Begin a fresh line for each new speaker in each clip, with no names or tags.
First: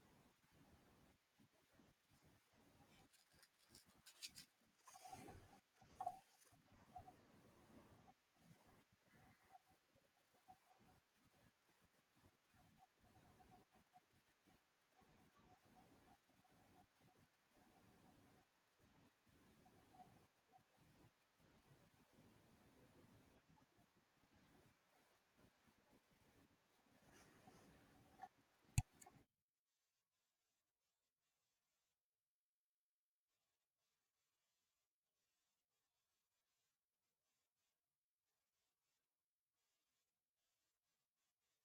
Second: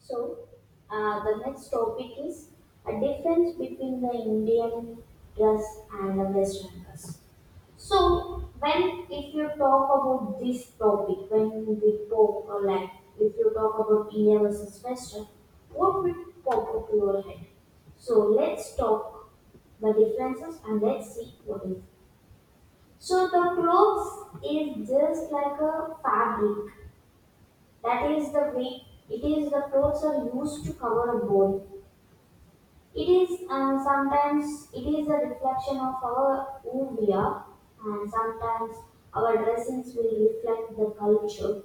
So, the next topic is a difference between the Indian dress and the Western dress. So, when if you talk about this topic, when we talk or like if you talk about India versus Western, what will pop up your head? So let's talk the differences and let's see what is. So the clothes is just like a fabric. That is the way it is the clothes are used to cover a body. It is sometimes it is a reflection of our who we are, and sometimes our dressings will reflect the culture,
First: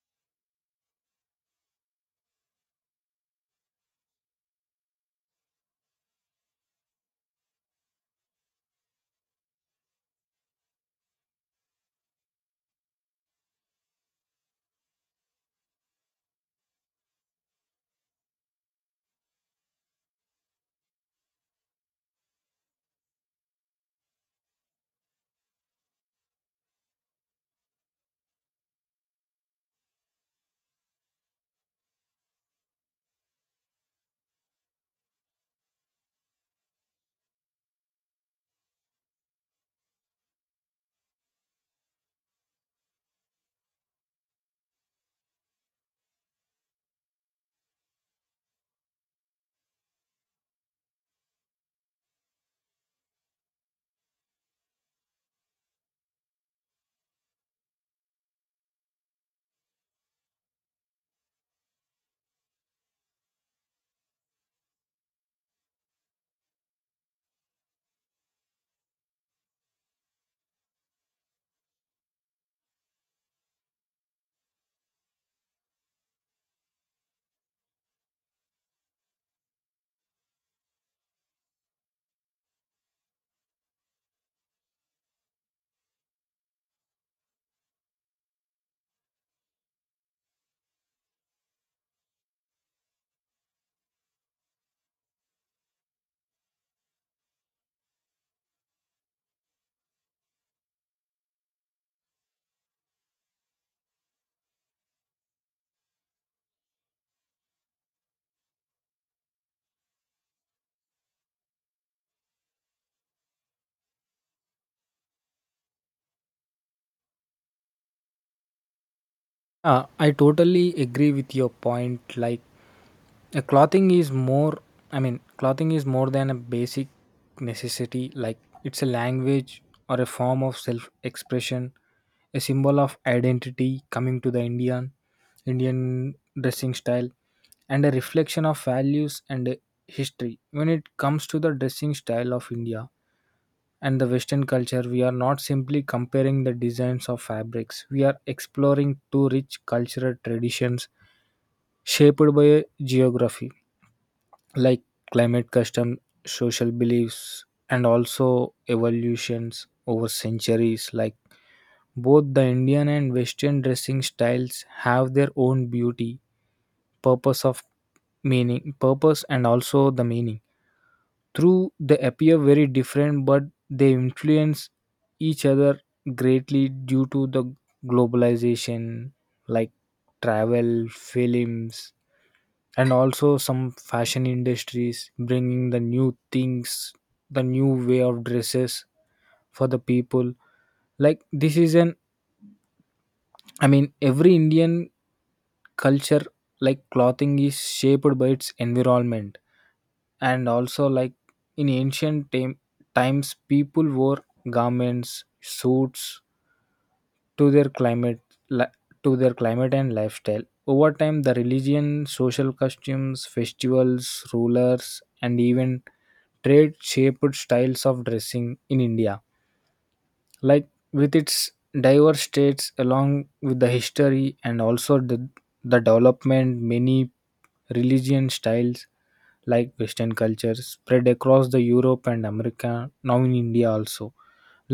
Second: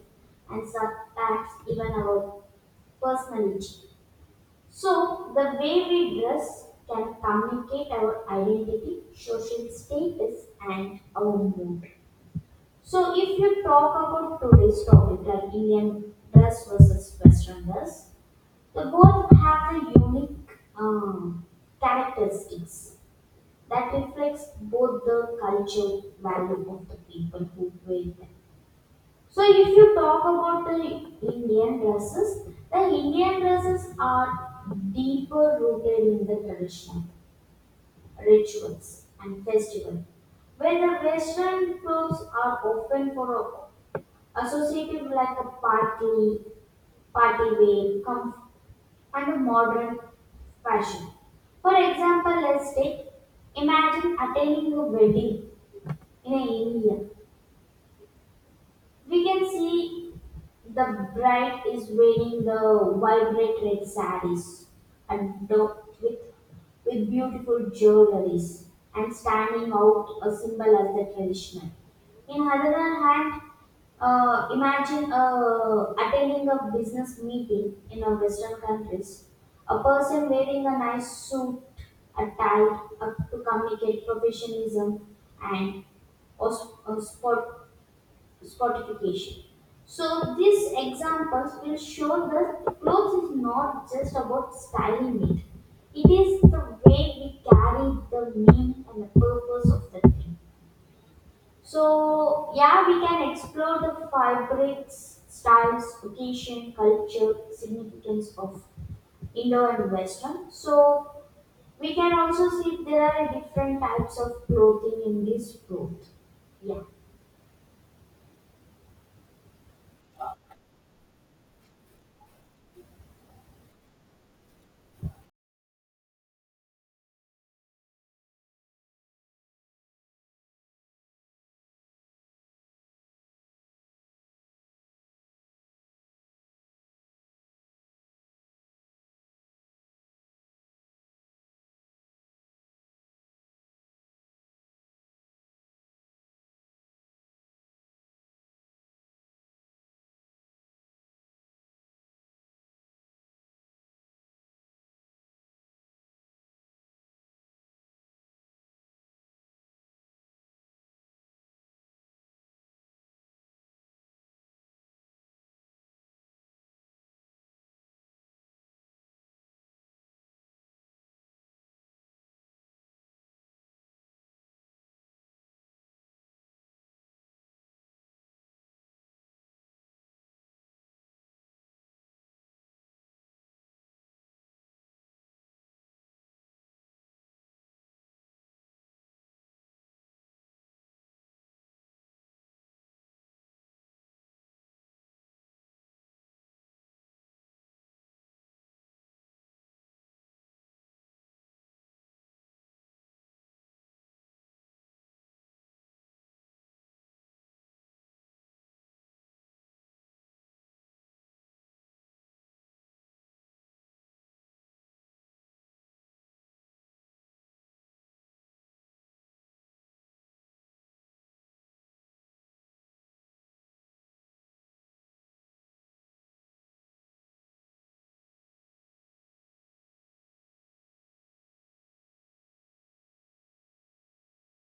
and sometimes even our personality. So the way we dress can communicate our identity, social status, and our mood. So if you talk about today's topic, like Indian dress versus Western dress, they both have the unique um, characteristics that reflects both the culture value of the people who wear them. So if you talk about the Indian dresses are deeper rooted in the tradition, rituals and festival, where the Western clothes are often for associated with like a party, party wear, and a modern fashion. For example, let's take imagine attending a wedding in a area. We can see the bride is wearing the vibrant red sarees and the, with beautiful jewelries and standing out a symbol as the traditional. In other hand, imagine attending a business meeting in a Western countries. A person wearing a nice suit, a tie, to communicate professionalism and sport Scottification. So these examples will show that clothes is not just about styling it. It is the way we carry the meaning and the purpose of the thing. So yeah, we can explore the fabrics, styles, occasion, culture, significance of Indo and Western. So we can also see there are different types of clothing in this growth. Yeah.
I totally agree with your point. Like, a clothing is more, clothing is more than a basic necessity. Like, it's a language or a form of self expression, a symbol of identity coming to the Indian, Indian dressing style, and a reflection of values and history. When it comes to the dressing style of India, and the western culture, we are not simply comparing the designs of fabrics. We are exploring two rich cultural traditions shaped by geography like climate, custom, social beliefs, and also evolutions over centuries. Like, both the Indian and western dressing styles have their own beauty, purpose of meaning, purpose, and also the meaning. Through they appear very different, but they influence each other greatly due to the globalization, like travel, films, and also some fashion industries bringing the new things, the new way of dresses for the people. Like, this is an, I mean, every Indian culture, like clothing is shaped by its environment and also like in ancient times people wore garments, suits to their climate, li- to their climate and lifestyle. Over time, the religion, social customs, festivals, rulers, and even trade shaped styles of dressing in India. Like, with its diverse states along with the history and also the development, many religion styles. Like, western culture spread across the Europe and America. Now in India also,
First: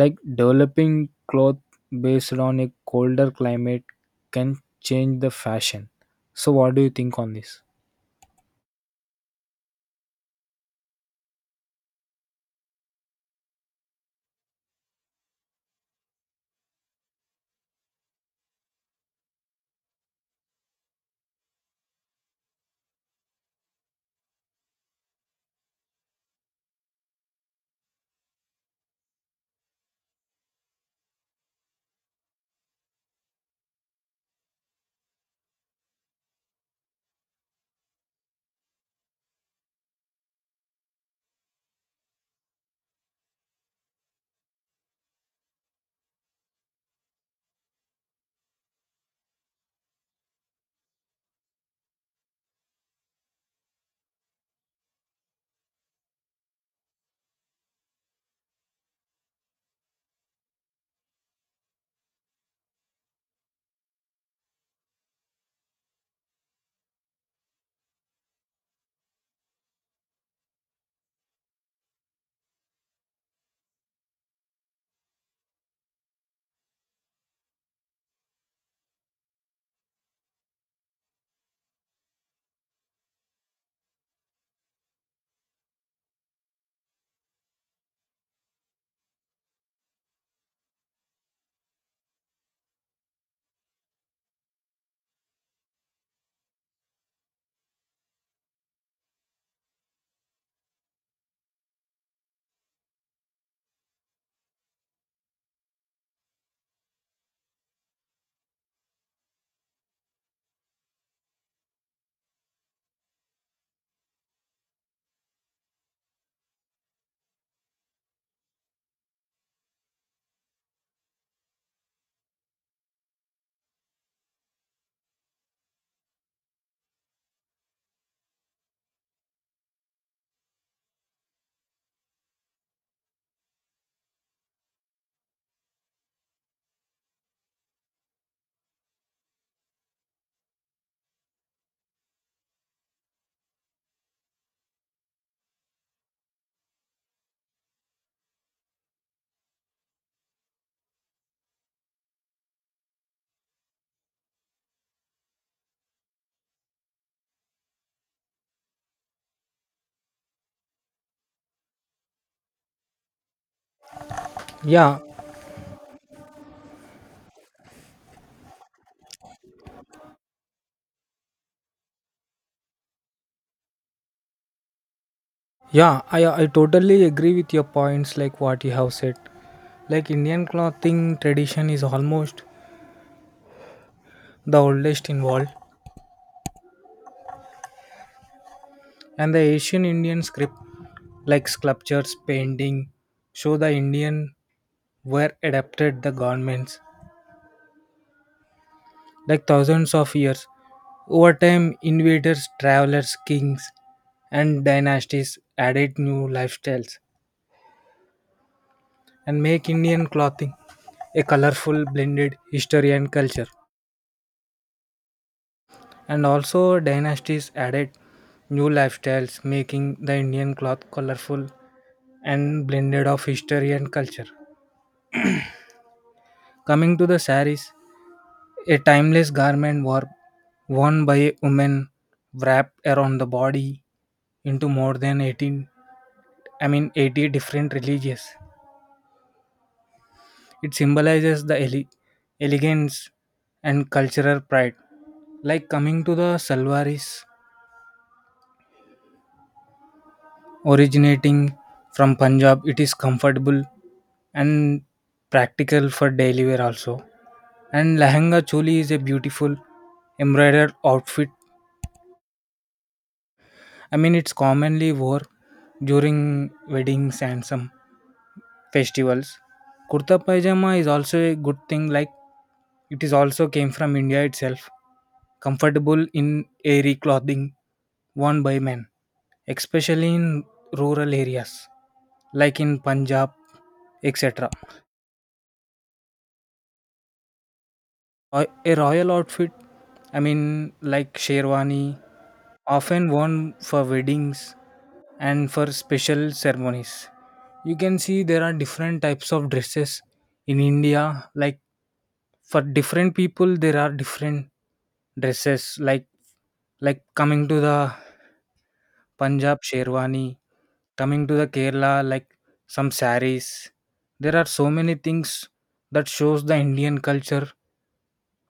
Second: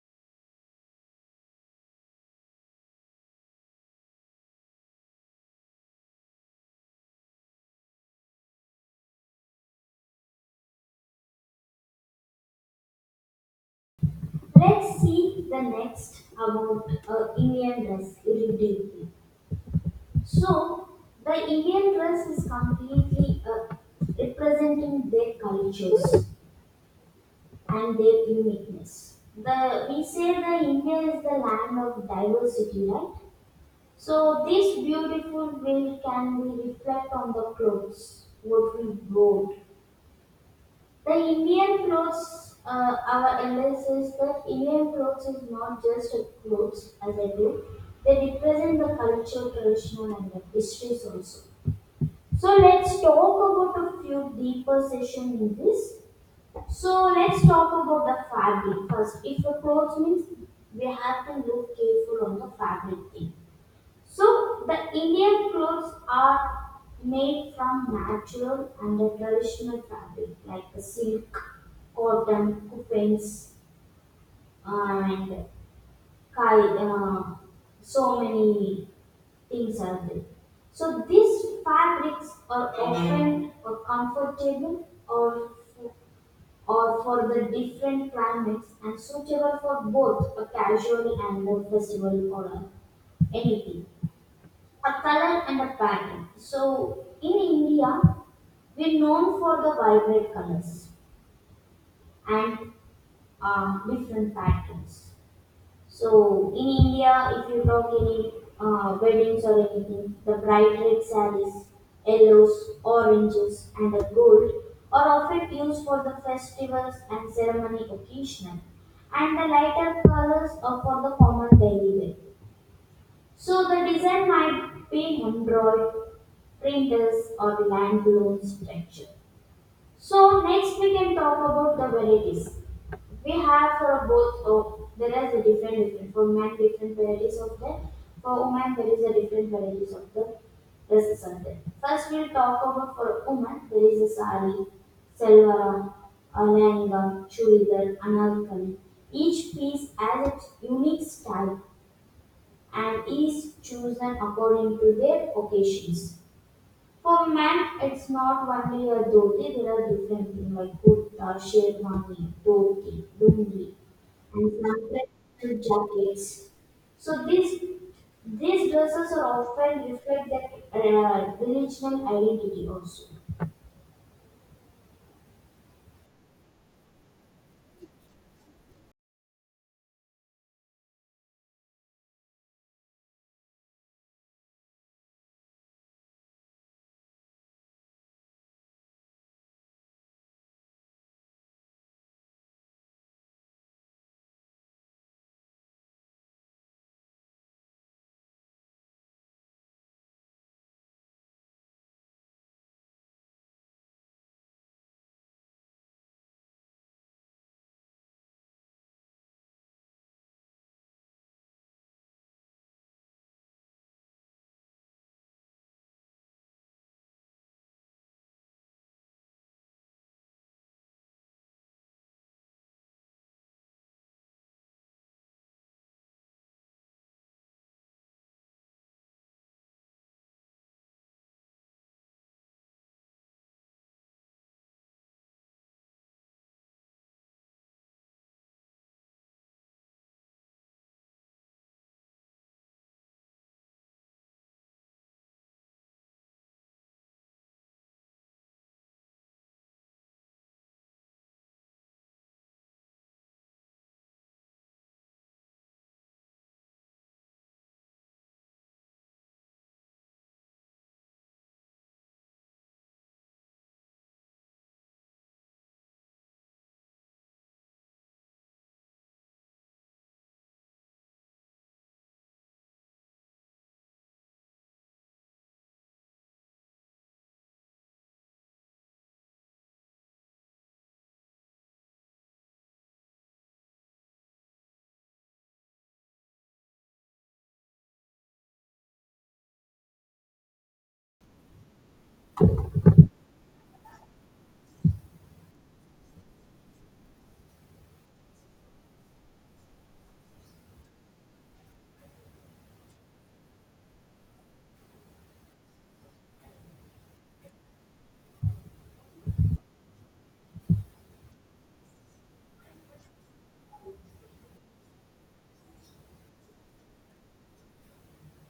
like developing cloth based on a colder climate can change the fashion. So what do you think on this?
Let's see the next about Indian dress irritating. So the Indian dress is completely representing their cultures and their uniqueness. The we say the India is the land of diversity, right? So this beautiful will can be reflect on the clothes what we wore. The Indian clothes, our elder says that Indian clothes is not just a clothes as I do. They represent the culture, tradition, and the histories also. So let's talk about a few deeper session in this. So let's talk about the fabric first. If the clothes means we have to look careful on the fabric thing. So the Indian clothes are made from natural and the traditional fabric like the silk, cotton, coupons, and kai- uh, so many things are there. So these fabrics are often or comfortable or for the different climates and suitable for both a casual and a festival or a anything a color and a pattern. So in India, we're known for the vibrant colors and different patterns. So in India, if you talk any weddings or anything, the bright red sarees, yellows, oranges, and the gold are often used for the festivals and ceremony occasion, and the lighter colors are for the common daily wear. So the design might be embroidered, printers or the land loan structure. So next we can talk about the varieties. We have for both of there is a different for men different varieties of the for women there is a different varieties of the dresses are there. First we'll talk about for women there is a sari, salwar, a lehenga, churidar, anarkali. Each piece has its unique style and is chosen according to their occasions. For men, it's not only a dhoti, there are different things like kurta, sherwani, dhoti, lungi, and some
Yeah,
traditional jackets. So these dresses are often reflect their regional identity also.
yeah, I totally agree with your points, like what you have said. Like, Indian clothing tradition is almost the oldest involved, and the Asian Indian script, like sculptures, painting, show the Indian were adapted the governments like thousands of years. Over time, invaders, travelers, kings, and dynasties added new lifestyles and make Indian clothing a colorful blended history and culture. And also, dynasties added new lifestyles, making the Indian cloth colorful and blended of history and culture. Coming to the saris, a timeless garment wore, worn by a woman wrapped around the body into more than 18, I mean 80 different religions. It symbolizes the elegance and cultural pride. Like, coming to the salwaris, originating from Punjab, it is comfortable and practical for daily wear also. And lehenga choli is a beautiful embroidered outfit. I mean, it's commonly worn during weddings and some festivals. Kurta pajama is also a good thing. Like, it is also came from India itself. Comfortable in airy clothing worn by men, especially in rural areas like in Punjab, etc. Roy a royal outfit, I mean, like sherwani, often worn for weddings and for special ceremonies. You can see there are different types of dresses in India. Like, for different people, there are different dresses. Like coming to the Punjab sherwani, coming to the Kerala, like some saris. There are so many things that shows the Indian culture,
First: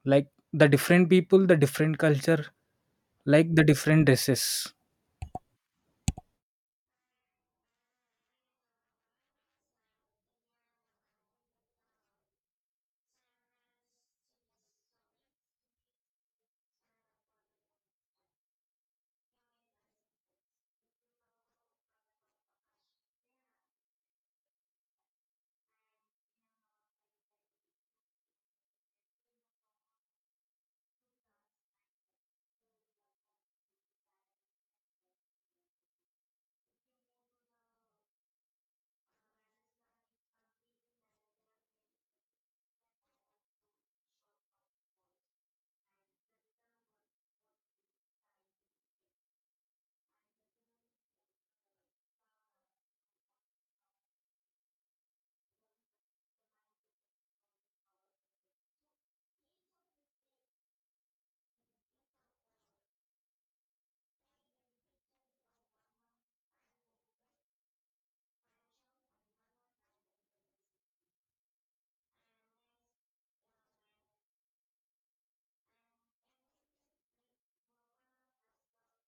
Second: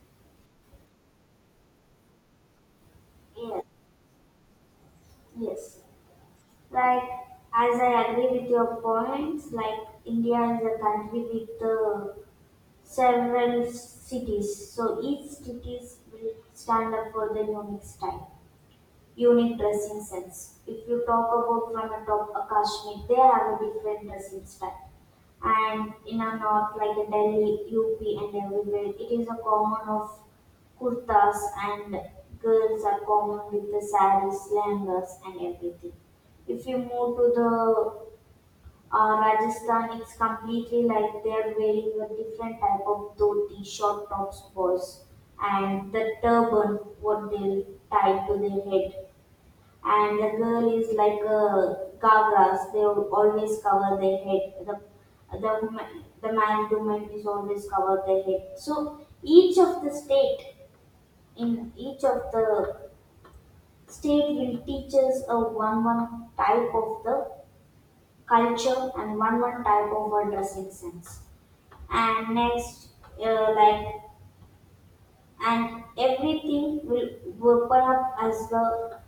like the different people, the different culture, like the
Yes,
different dresses.
yes. Like, as I agree with your points, like India is a country with the several cities, so each cities will stand up for their unique style, unique dressing sense. If you talk about from a top a Kashmir, they have a different dressing style. And in a north like a Delhi, UP and everywhere, it is a common of kurtas and girls are common with the saris, langas and everything. If you move to the Rajasthan, it's completely like they're wearing a different type of dhoti, short tops, boys, and the turban, what they tie to their head. And the girl is like a gagras, they will always cover their head. The man to man is always cover their head. So each of the state, in each of the state will teach us a one type of the culture and one type of a dressing sense and next uh, like and everything will open up as the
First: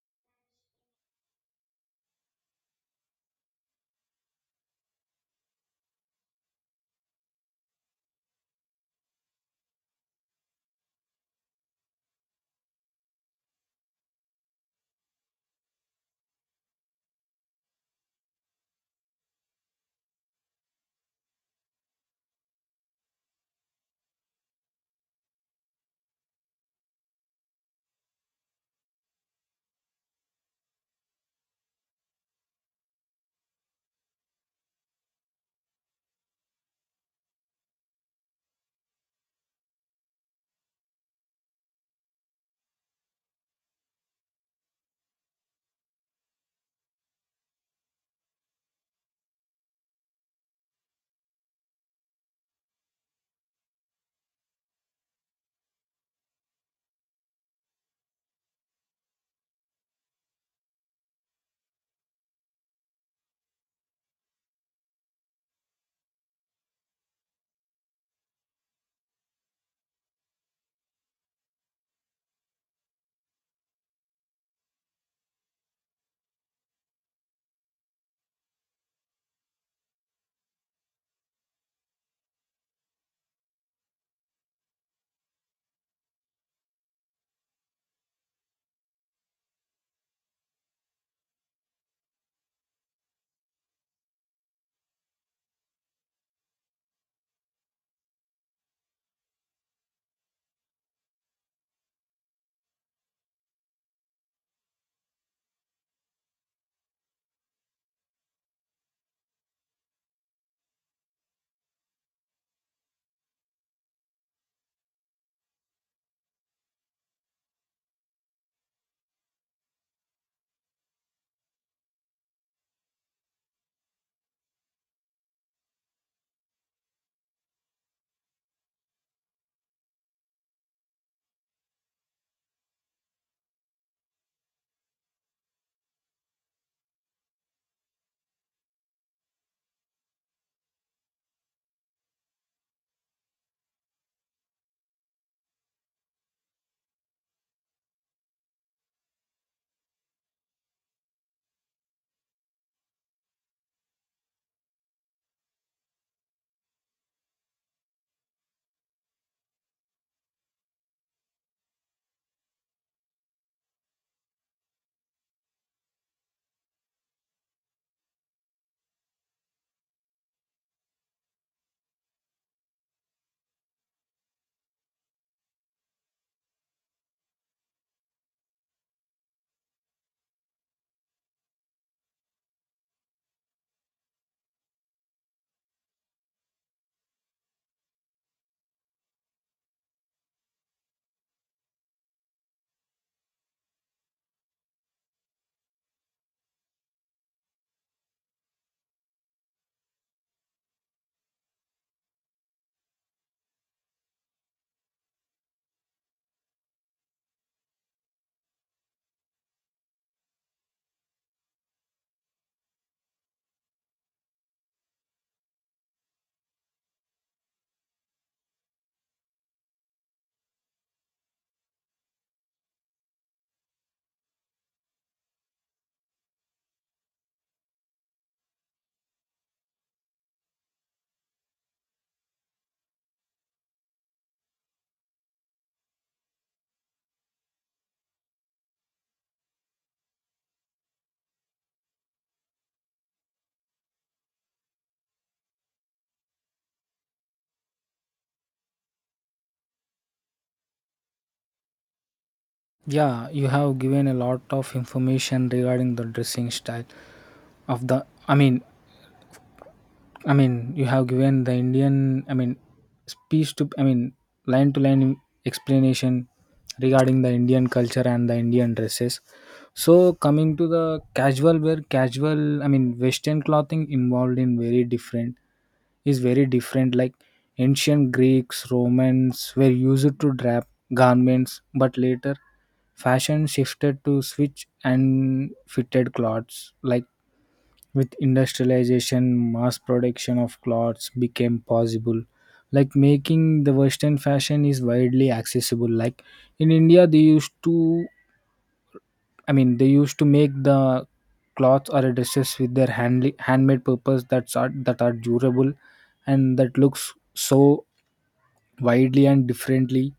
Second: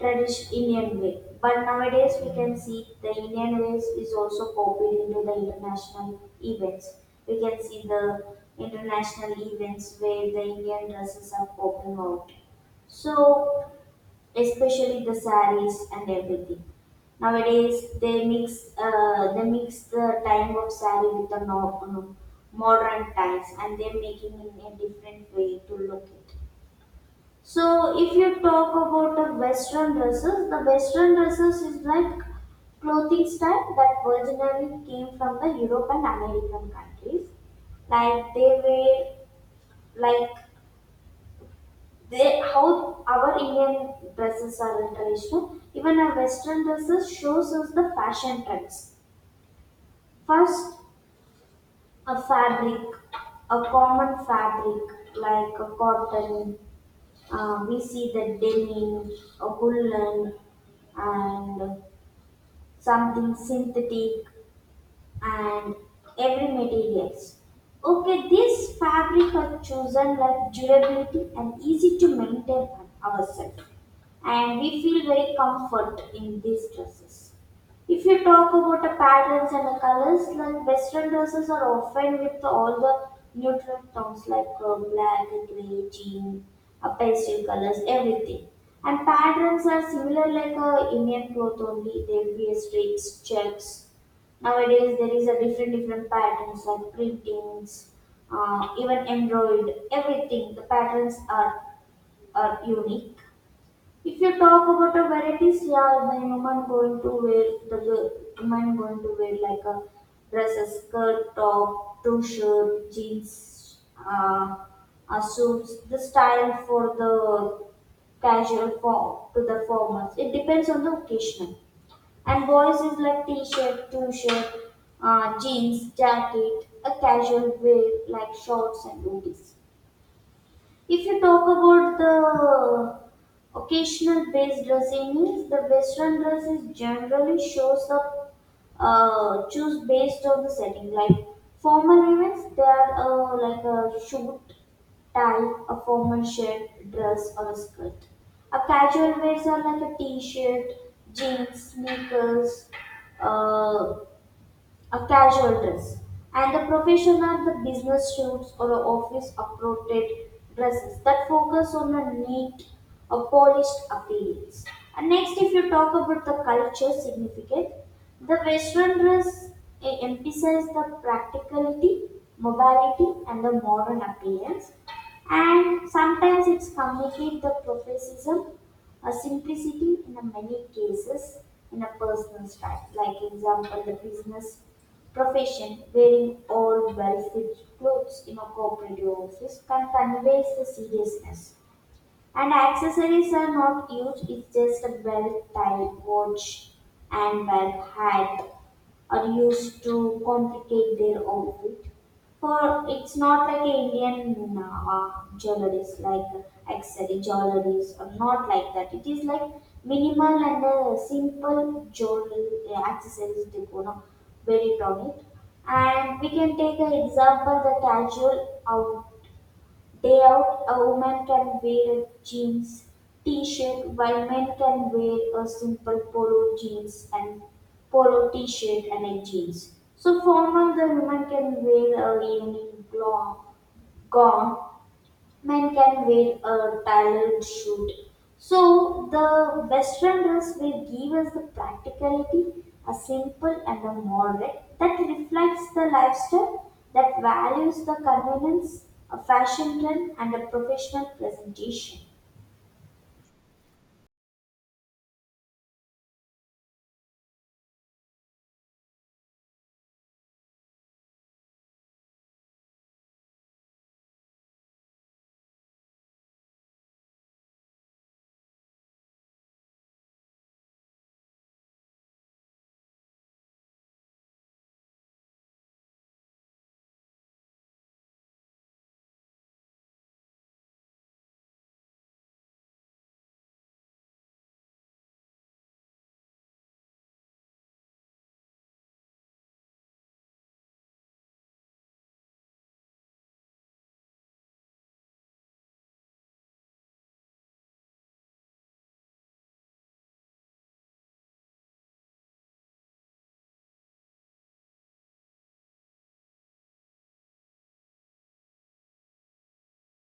traditional Indian way. But nowadays we can see the Indian ways is also copied into the international events. We can see the international events where the Indian dresses are popping out. So especially the saris and everything. Nowadays, they mix the time of sari with the no, no, modern times, and they're making in a different way to look it. So, if you talk about the Western dresses is like clothing style that originally came from the Europe and American countries, like they wear like they how our Indian dresses are traditional, even our Western dresses shows us the fashion trends. First, a fabric, a common fabric like a cotton. We see the denim, a woolen, and something synthetic and every materials. Okay, this fabric are chosen like durability and easy to maintain on ourselves, and we feel very comfort in these dresses. If you talk about the patterns and the colors, like Western dresses are often with all the neutral tones like black, grey, jean, pastel colors, everything. And patterns are similar like Indian cloth only. There will be a streaks, checks. Nowadays there is a different patterns like printings, even embroidered. Everything the patterns are unique. If you talk about the varieties, yeah, then women going to wear like a dress, a skirt, top, two shirt, jeans, suits. The style for the casual form to the formals. It depends on the occasion. And boys is like t-shirt, two shirt, jeans, jacket, a casual wear like shorts and hoodies. If you talk about the occasional based dressing means the Western dress is generally shows up choose based on the setting like formal events they are like a shoot tie, a formal shirt, dress or a skirt. A casual wears are like a t-shirt, jeans, sneakers, uh, a casual dress, and the profession are the business suits or the office appropriate dresses that focus on a neat, a polished appearance. And next, if you talk about the culture significant, the Western dress emphasizes the practicality, barbarity and the modern appearance. And sometimes it's communicate the professionalism, a simplicity in a many cases in a personal style. Like example, the business profession wearing all well-fit clothes in a corporate office can convey the seriousness and accessories are not huge, it's just a belt tie, watch, and belt hat are used to complicate their outfit. For it's not like a Indian jewelries, like accessory jewelries, or not like that. It is like minimal and simple jewelry accessories decor, no? Very on it. And we can take an example the casual out Day out, a woman can wear jeans, t-shirt, while men can wear a simple polo jeans and polo t-shirt and a jeans. So formal, the woman can wear a evening gown, men can wear a tailored suit. So the Western dress will give us the practicality, a simple and a moderate that reflects the lifestyle that values the convenience, a fashion trend, and a professional presentation.
Yeah, you have given a lot of information regarding the dressing style of the I mean, I mean, you have given the Indian, I mean, speech to, I mean, line to line explanation regarding the Indian culture and the Indian dresses. So, coming to the casual wear, casual, I mean, Western clothing involved in very different, is very different. Like, ancient Greeks, Romans were used to drap garments, but later fashion shifted to switch and fitted clothes. Like, with industrialization, mass production of clothes became possible. Like, making the Western fashion is widely accessible. Like in India, they used to, I mean, they used to make the clothes or dresses with their handly, handmade purpose that's are, that are durable and that looks so widely and differently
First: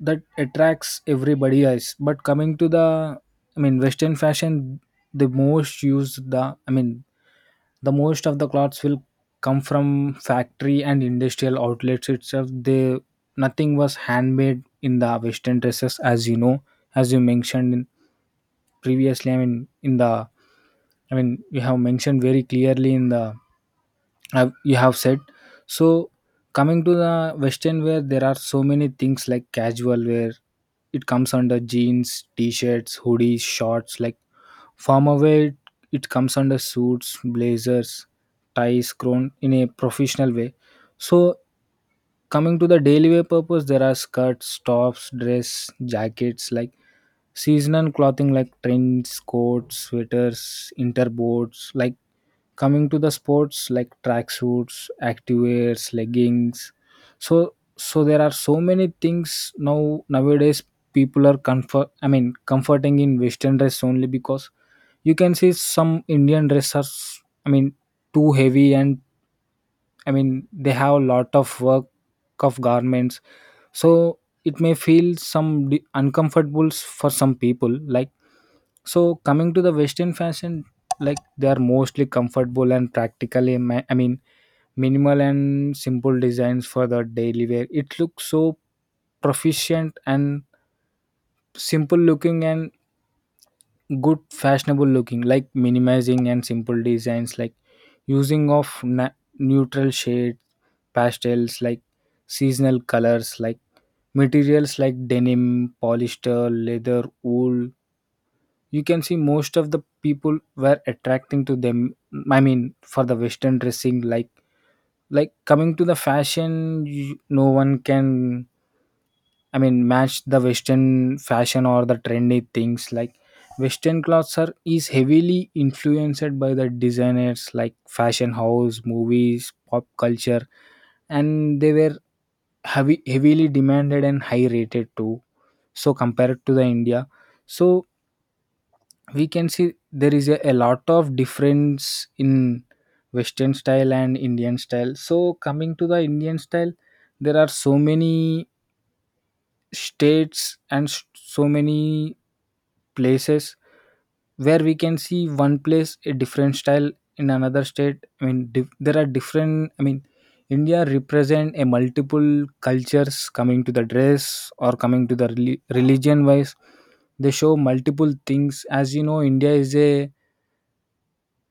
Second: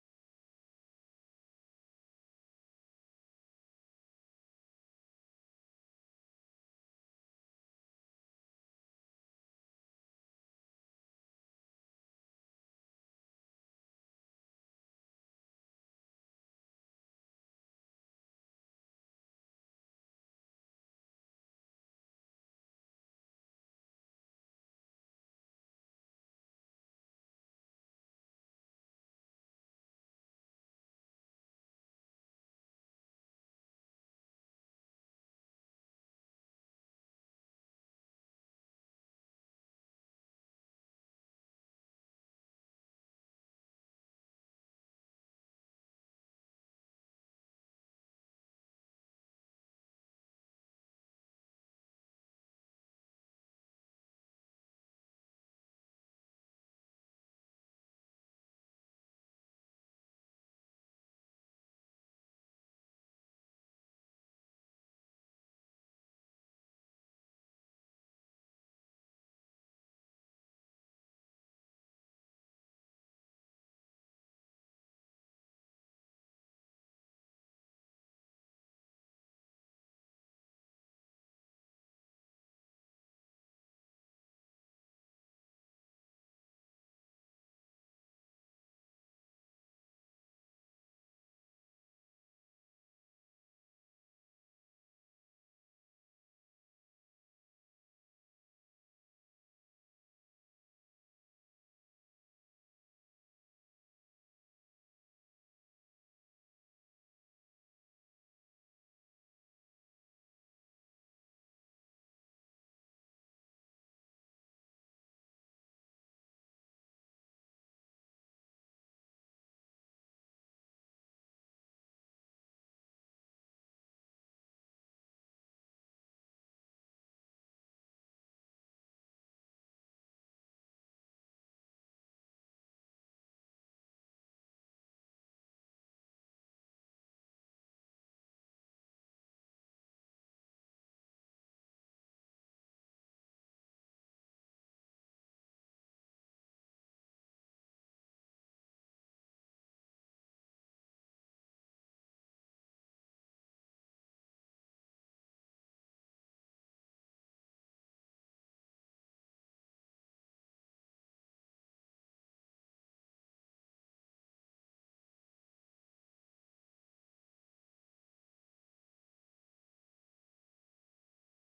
that attracts everybody else. But coming to the, I mean western fashion, the most used, the I mean, the most of the clothes will come from factory and industrial outlets itself. They, nothing was handmade in the western dresses. As you know, as you mentioned in previously, I mean in the, I mean you have mentioned very clearly in the, have you have said. So coming to the western wear, there are so many things, like casual wear, it comes under jeans, t-shirts, hoodies, shorts. Like farmer wear, it comes under suits, blazers, ties grown in a professional way. So coming to the daily wear purpose, there are skirts, tops, dress, jackets. Like seasonal clothing, like trends, coats, sweaters, interboards. Like coming to the sports, like tracksuits, activewears, leggings. So there are so many things now, nowadays people are comfort, I mean comforting in western dress only, because you can see some Indian dress are I mean too heavy and I mean they have a lot of work of garments. So it may feel some uncomfortable for some people. Like, so coming to the Western fashion, like they are mostly comfortable and practically, I mean, minimal and simple designs for the daily wear. It looks so proficient and simple looking and good fashionable looking, like minimizing and simple designs, like using of neutral shades, pastels, like seasonal colors, like materials like denim, polyester, leather, wool. You can see most of the people were attracting to them, I mean for the western dressing. Like coming to the fashion, you, no one can, I mean match the western fashion or the trendy things. Like, western clothes are is heavily influenced by the designers, like fashion house, movies, pop culture, and they were heavy, heavily demanded and high rated too. So compared to the India, so we can see there is a lot of difference in western style and Indian style. So coming to the Indian style, there are so many states and so many places where we can see one place a different style in another state. I mean there are different, I mean India represent a multiple cultures coming to the dress or coming to the religion wise. They show multiple things. As you know, India is a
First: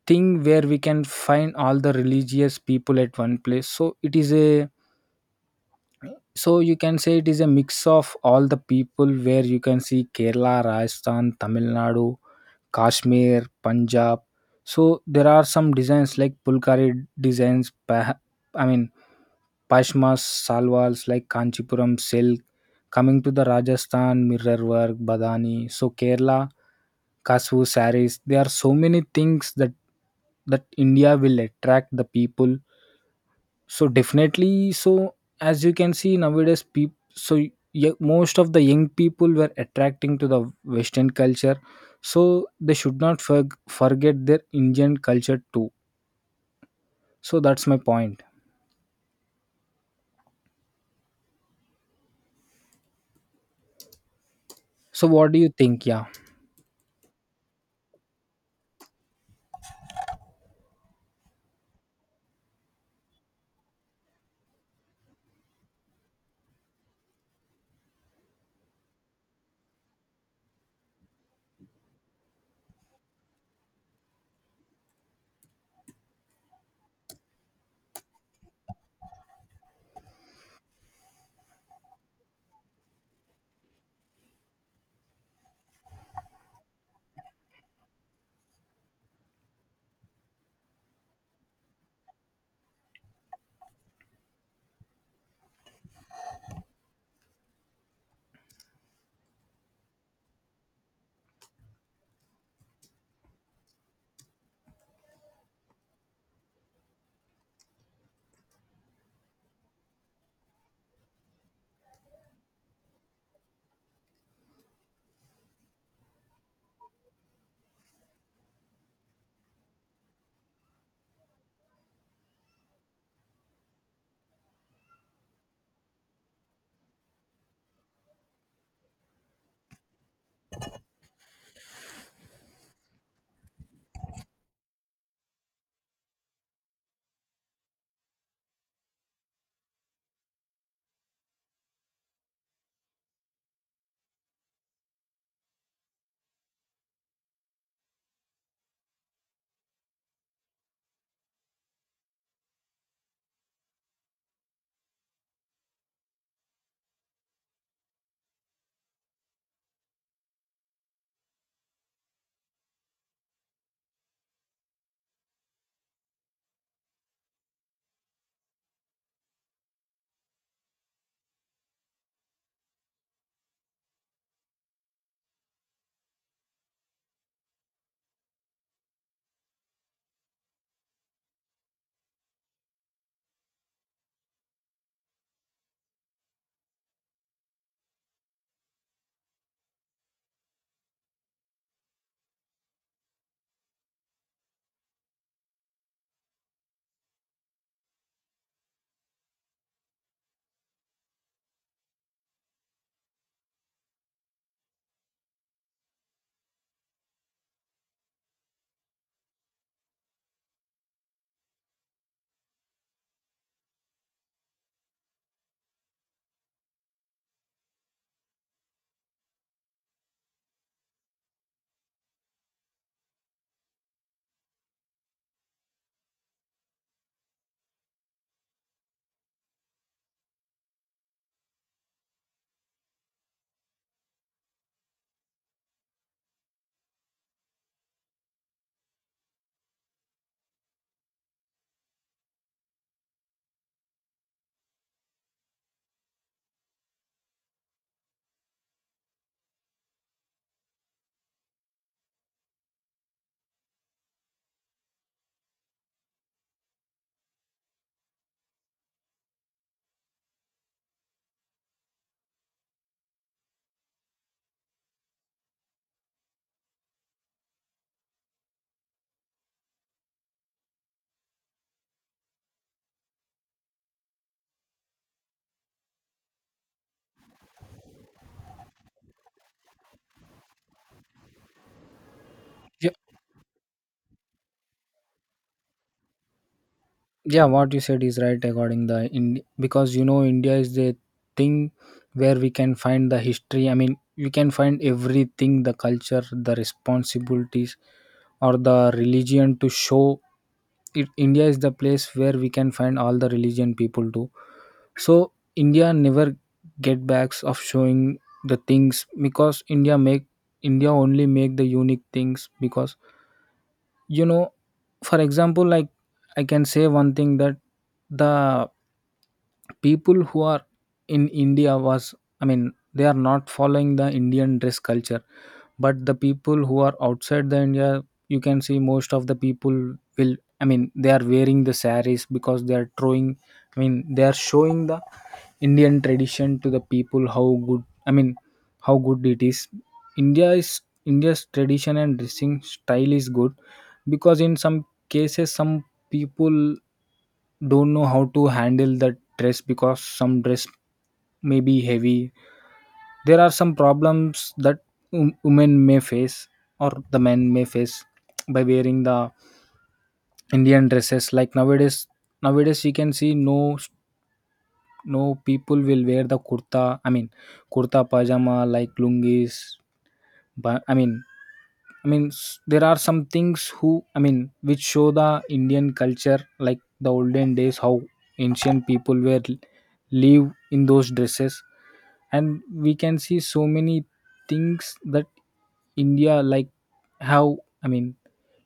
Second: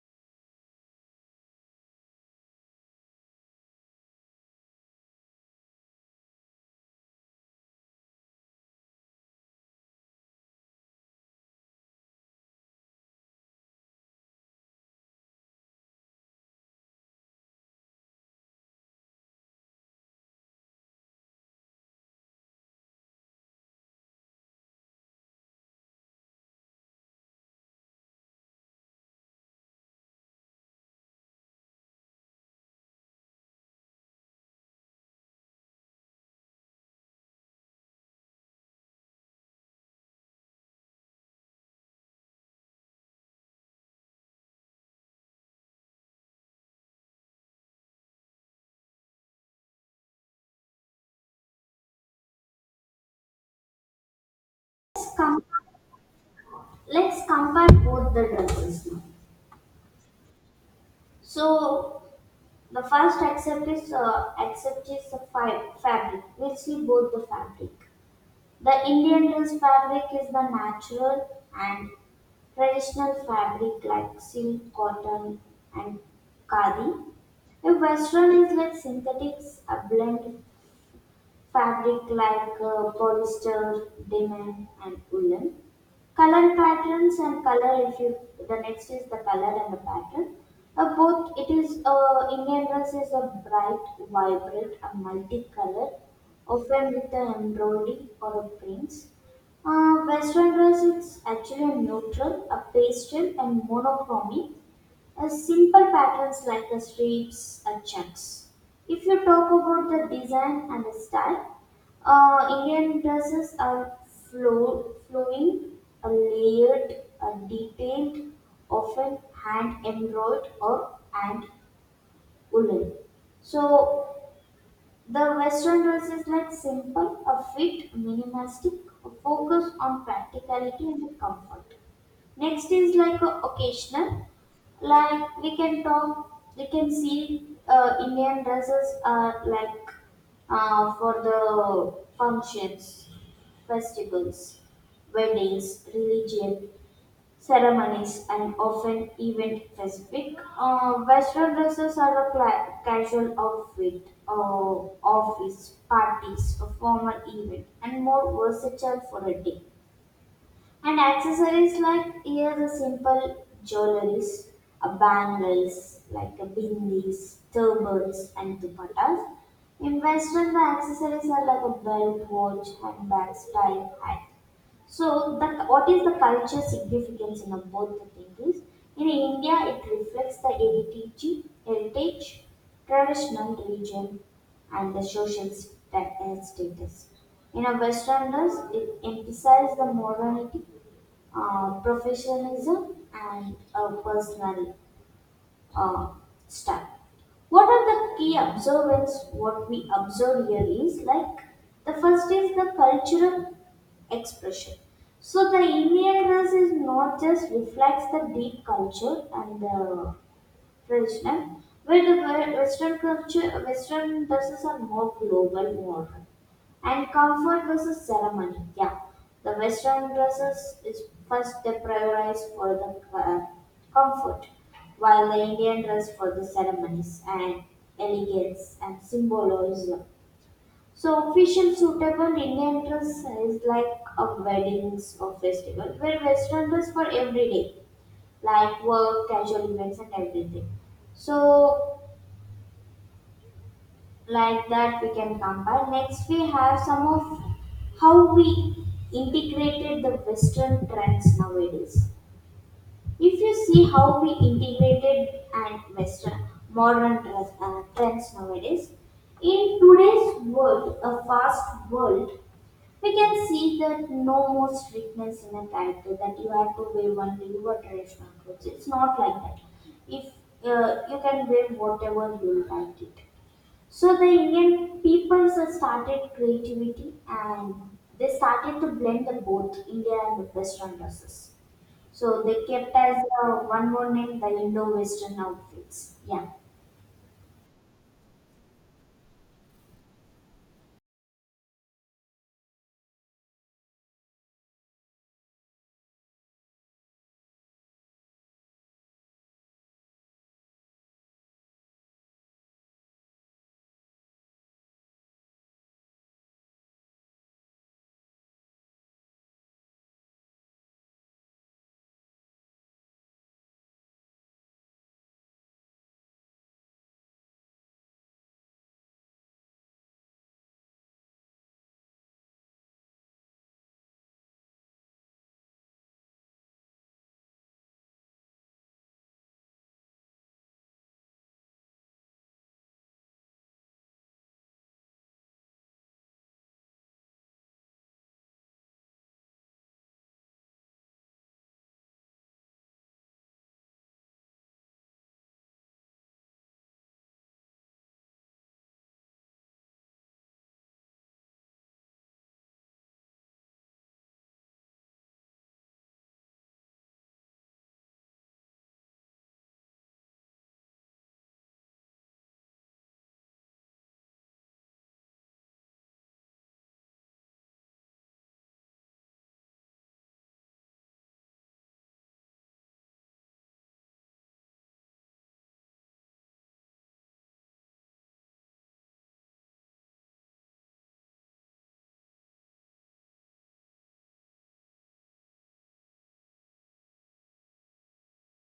thing where we can find all the religious people at one place. So it is a, so you can say it is a mix of all the people, where you can see Kerala, Rajasthan, Tamil Nadu, Kashmir, Punjab. So there are some designs like pulkari designs, I mean pashmas, salwals, like kanchipuram silk. Coming to the Rajasthan, mirror work, badani. So Kerala kasu saris, there are so many things that, that India will attract the people. So definitely, so as you can see nowadays, people so yeah, most of the young people were attracting to the Western culture. So they should not forg forget their Indian culture too. So that's my point. So
Let's,
what do
com-
you think? Yeah,
let's compare both the dresses now. So the first accept is the fabric. We'll see both the fabric. The Indian dress fabric is the natural and traditional fabric like silk, cotton, and khadi. A western is like synthetics, a blend fabric like polyester, denim, and woolen. Color patterns and color. If you The next is the color and the pattern. Both it is Indian dress is a bright, vibrant, and multicolored, often with an embroidery or a prints. Western dress is actually neutral, a pastel, and monochromy as simple patterns like the stripes and checks. If you talk about the design and the style, Indian dresses are flowing, layered, detailed, often hand embroidered or hand woven. So the Western rules is like simple, a fit, minimalistic, a focus on practicality and comfort. Next is like a occasional, like we can talk, we can see Indian dresses are like for the functions, festivals, weddings, religion, ceremonies and often event specific. Western dresses are a casual outfit, office, parties, a formal event, and more versatile for a day. And accessories like here the simple jewelries, a bangles like a bindis, turbans, and dupattas. In Western, the accessories are like a belt, watch, handbags, tie, hat. So the what is the culture significance in a- both the things is in India it reflects the heritage, traditional religion, and the social status. In a Westerners, it emphasizes the morality, professionalism, and personality uh, style. What are the key observance? What we observe here is like the first is the cultural expression. So the Indian dress is not just reflects the deep culture and the region, where Western culture, Western dresses are more global model, and comfort versus ceremony. Yeah, the Western dresses is first they prioritize for the comfort, while the Indian dress for the ceremonies and elegance and symbolism. So official suitable Indian dress is like a weddings or festival, where Western dress for everyday like work, casual events, and everything. So, like that, we can compare. Next, we have some of how we integrated the Western trends nowadays. If you see how we integrated and Western modern dress, trends nowadays, in today's world, a fast world, we can see that no more strictness in a character that you have to wear only your traditional clothes. It's not like that. If you can wear whatever you like it. So the Indian people started creativity and they started to blend the both India and the Western dresses. So they
yeah,
kept as one more name the Indo-Western outfits. Yeah.
yeah. What you said is right regarding the in, because you know India is the thing where we can find the history. I mean, we can find everything, the culture, the responsibilities, or the religion to show it. India is the place where we can find all the religion people do. So India never get backs of showing the things, because India make, India only make the unique things, because you know for example, like I can say one thing that the people who are in India was, I mean they are not following the Indian dress culture, but the people who are outside the India, you can see most of the people will, I mean they are wearing the saris because they are throwing, I mean they are showing the Indian tradition to the people. How good, I mean how good it is. India is, India's tradition and dressing style is good, because in some cases some people don't know how to handle the dress, because some dress may be heavy. There are some problems that women may face or the men may face by wearing the Indian dresses. Like nowadays, nowadays you can see no, no, people will wear the kurta. I mean, kurta pajama like lungis. But I mean, there are some things who I mean, which show the Indian culture, like the olden days, how ancient people were live in those dresses. And we can see so many things that India, like how, I mean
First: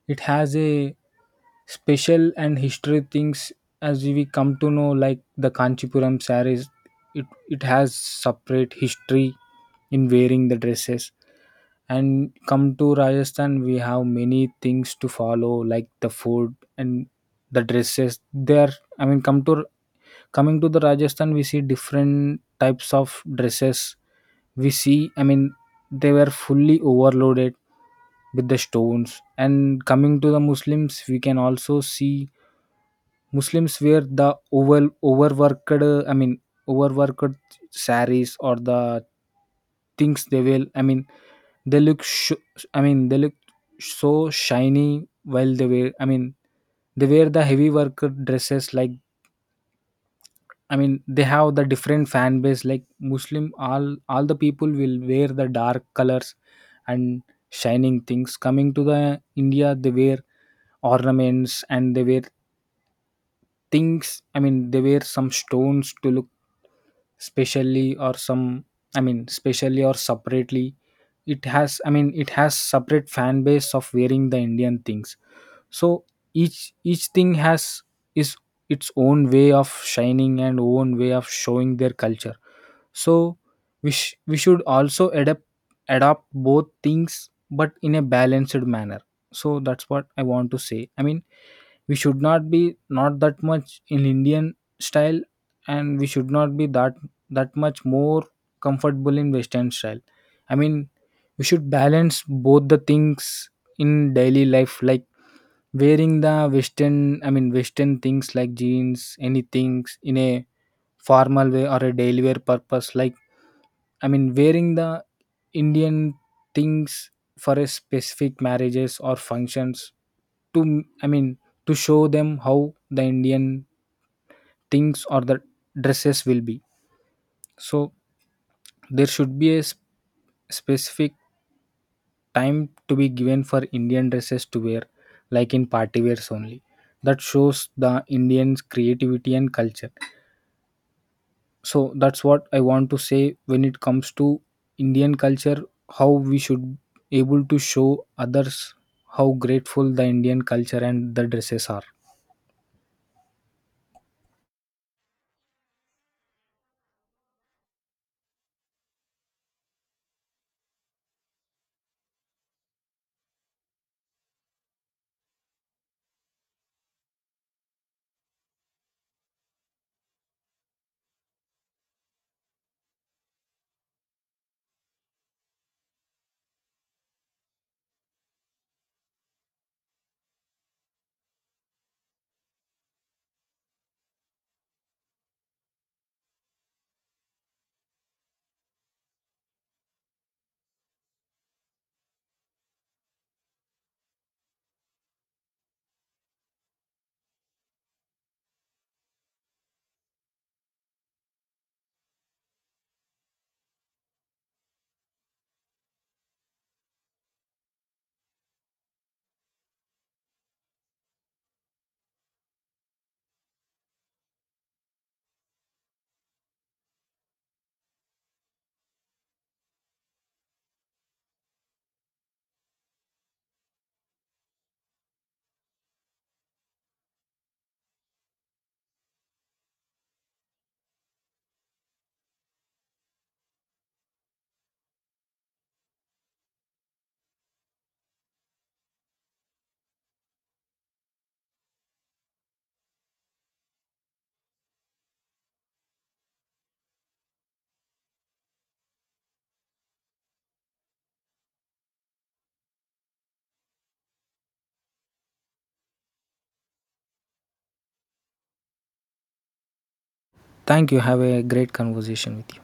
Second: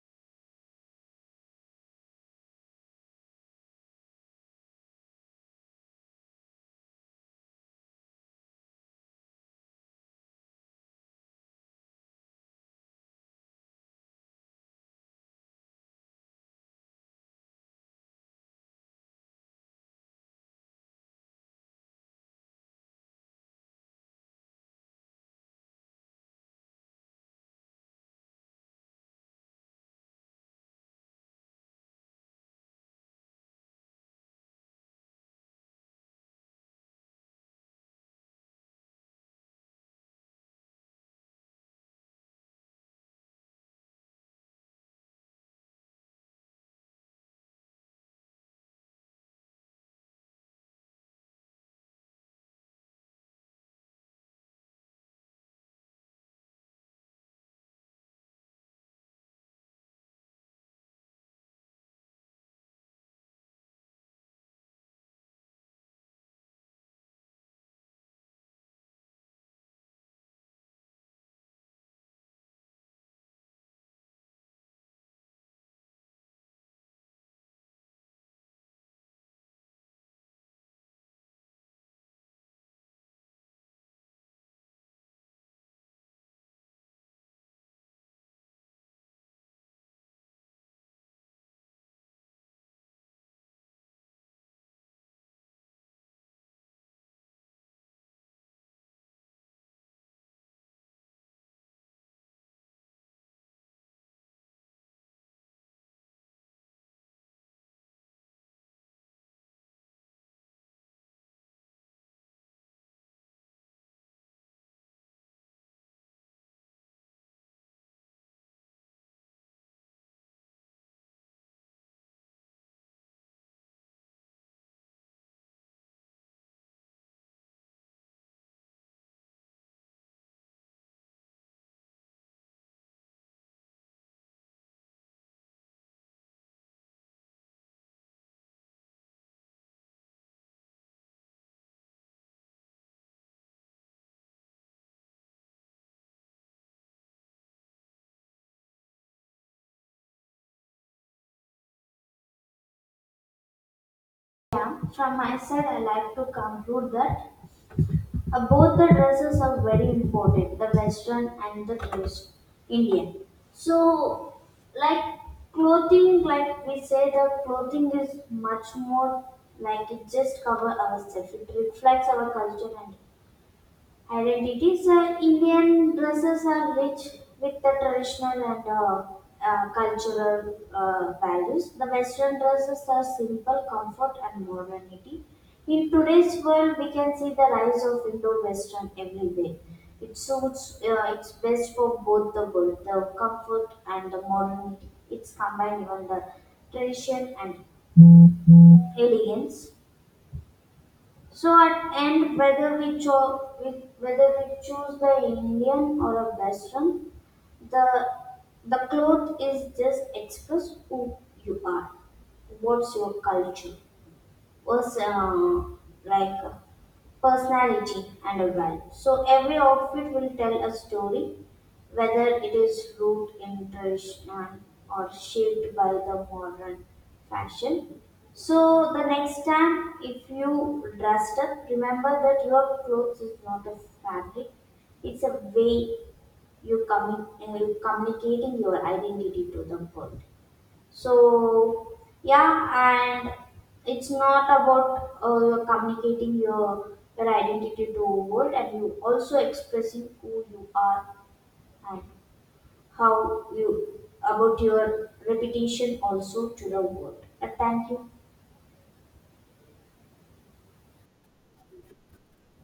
it has a special and history things. As we come to know, like the kanchipuram sarees, it has separate history in wearing the dresses. And come to Rajasthan, we have many things to follow, like the food and the dresses there. I mean come to, coming to the Rajasthan, we see different types of dresses. We see, I mean, they were fully overloaded with the stones. And coming to the Muslims, we can also see Muslims wear the over overworked, I mean, overworked saris or the things. They will, I mean, they look I mean they look so shiny while they wear. I mean they wear the heavy work dresses. Like, I mean, they have the different fan base. Like Muslim, all the people will wear the dark colors and shining things. Coming to the India, they wear ornaments and they wear things. I mean, they wear some stones to look specially or some. I mean, specially or separately. It has. I mean, it has separate fan base of wearing the Indian things. So each thing has is its own way of shining and own way of showing their culture. So we, we should also adapt adopt both things but in a balanced manner. So that's what I want to say. I mean we should not be not that much in Indian style, and we should not be that, that much more comfortable in Western style. I mean we should balance both the things in daily life, like wearing the western, I mean western things like jeans, any things in a formal way or a daily wear purpose. Like I mean, wearing the Indian things for a specific marriages or functions to, I mean, to show them how the Indian things or the dresses will be. So there should be a specific time to be given for Indian dresses to wear, like in party wears only. That shows the Indians' creativity and culture. So that's what I want to say when it comes to Indian culture, how we should able to show others how grateful the Indian culture and the dresses are.
Yeah. From my side, I like to conclude that both the dresses are very important, the Western and the West Indian. So, like clothing, like we say, the clothing is much more like it just cover ourselves. It reflects our culture and identities. Indian dresses are rich with the traditional and cultural values. The Western dresses are simple, comfort, and modernity. In today's world, we can see the rise of Indo-Western everywhere. It suits, it's best for both the world, the comfort and the modernity. It's combined even the tradition and elegance. So at end, whether we choose the Indian or a Western, the the cloth is just express who you are. What's your culture? Was like personality and a value. So every outfit will tell a story, whether it is rooted in traditional or shaped by the modern fashion. So the next time, if you dressed up, remember that your clothes is not a fabric; it's a way you communicating your identity to the world. So yeah, and it's not about you're communicating your identity to a world, and you also expressing who you are and how you about your reputation also to the world. And thank you.
Thank you. Have a great conversation with you.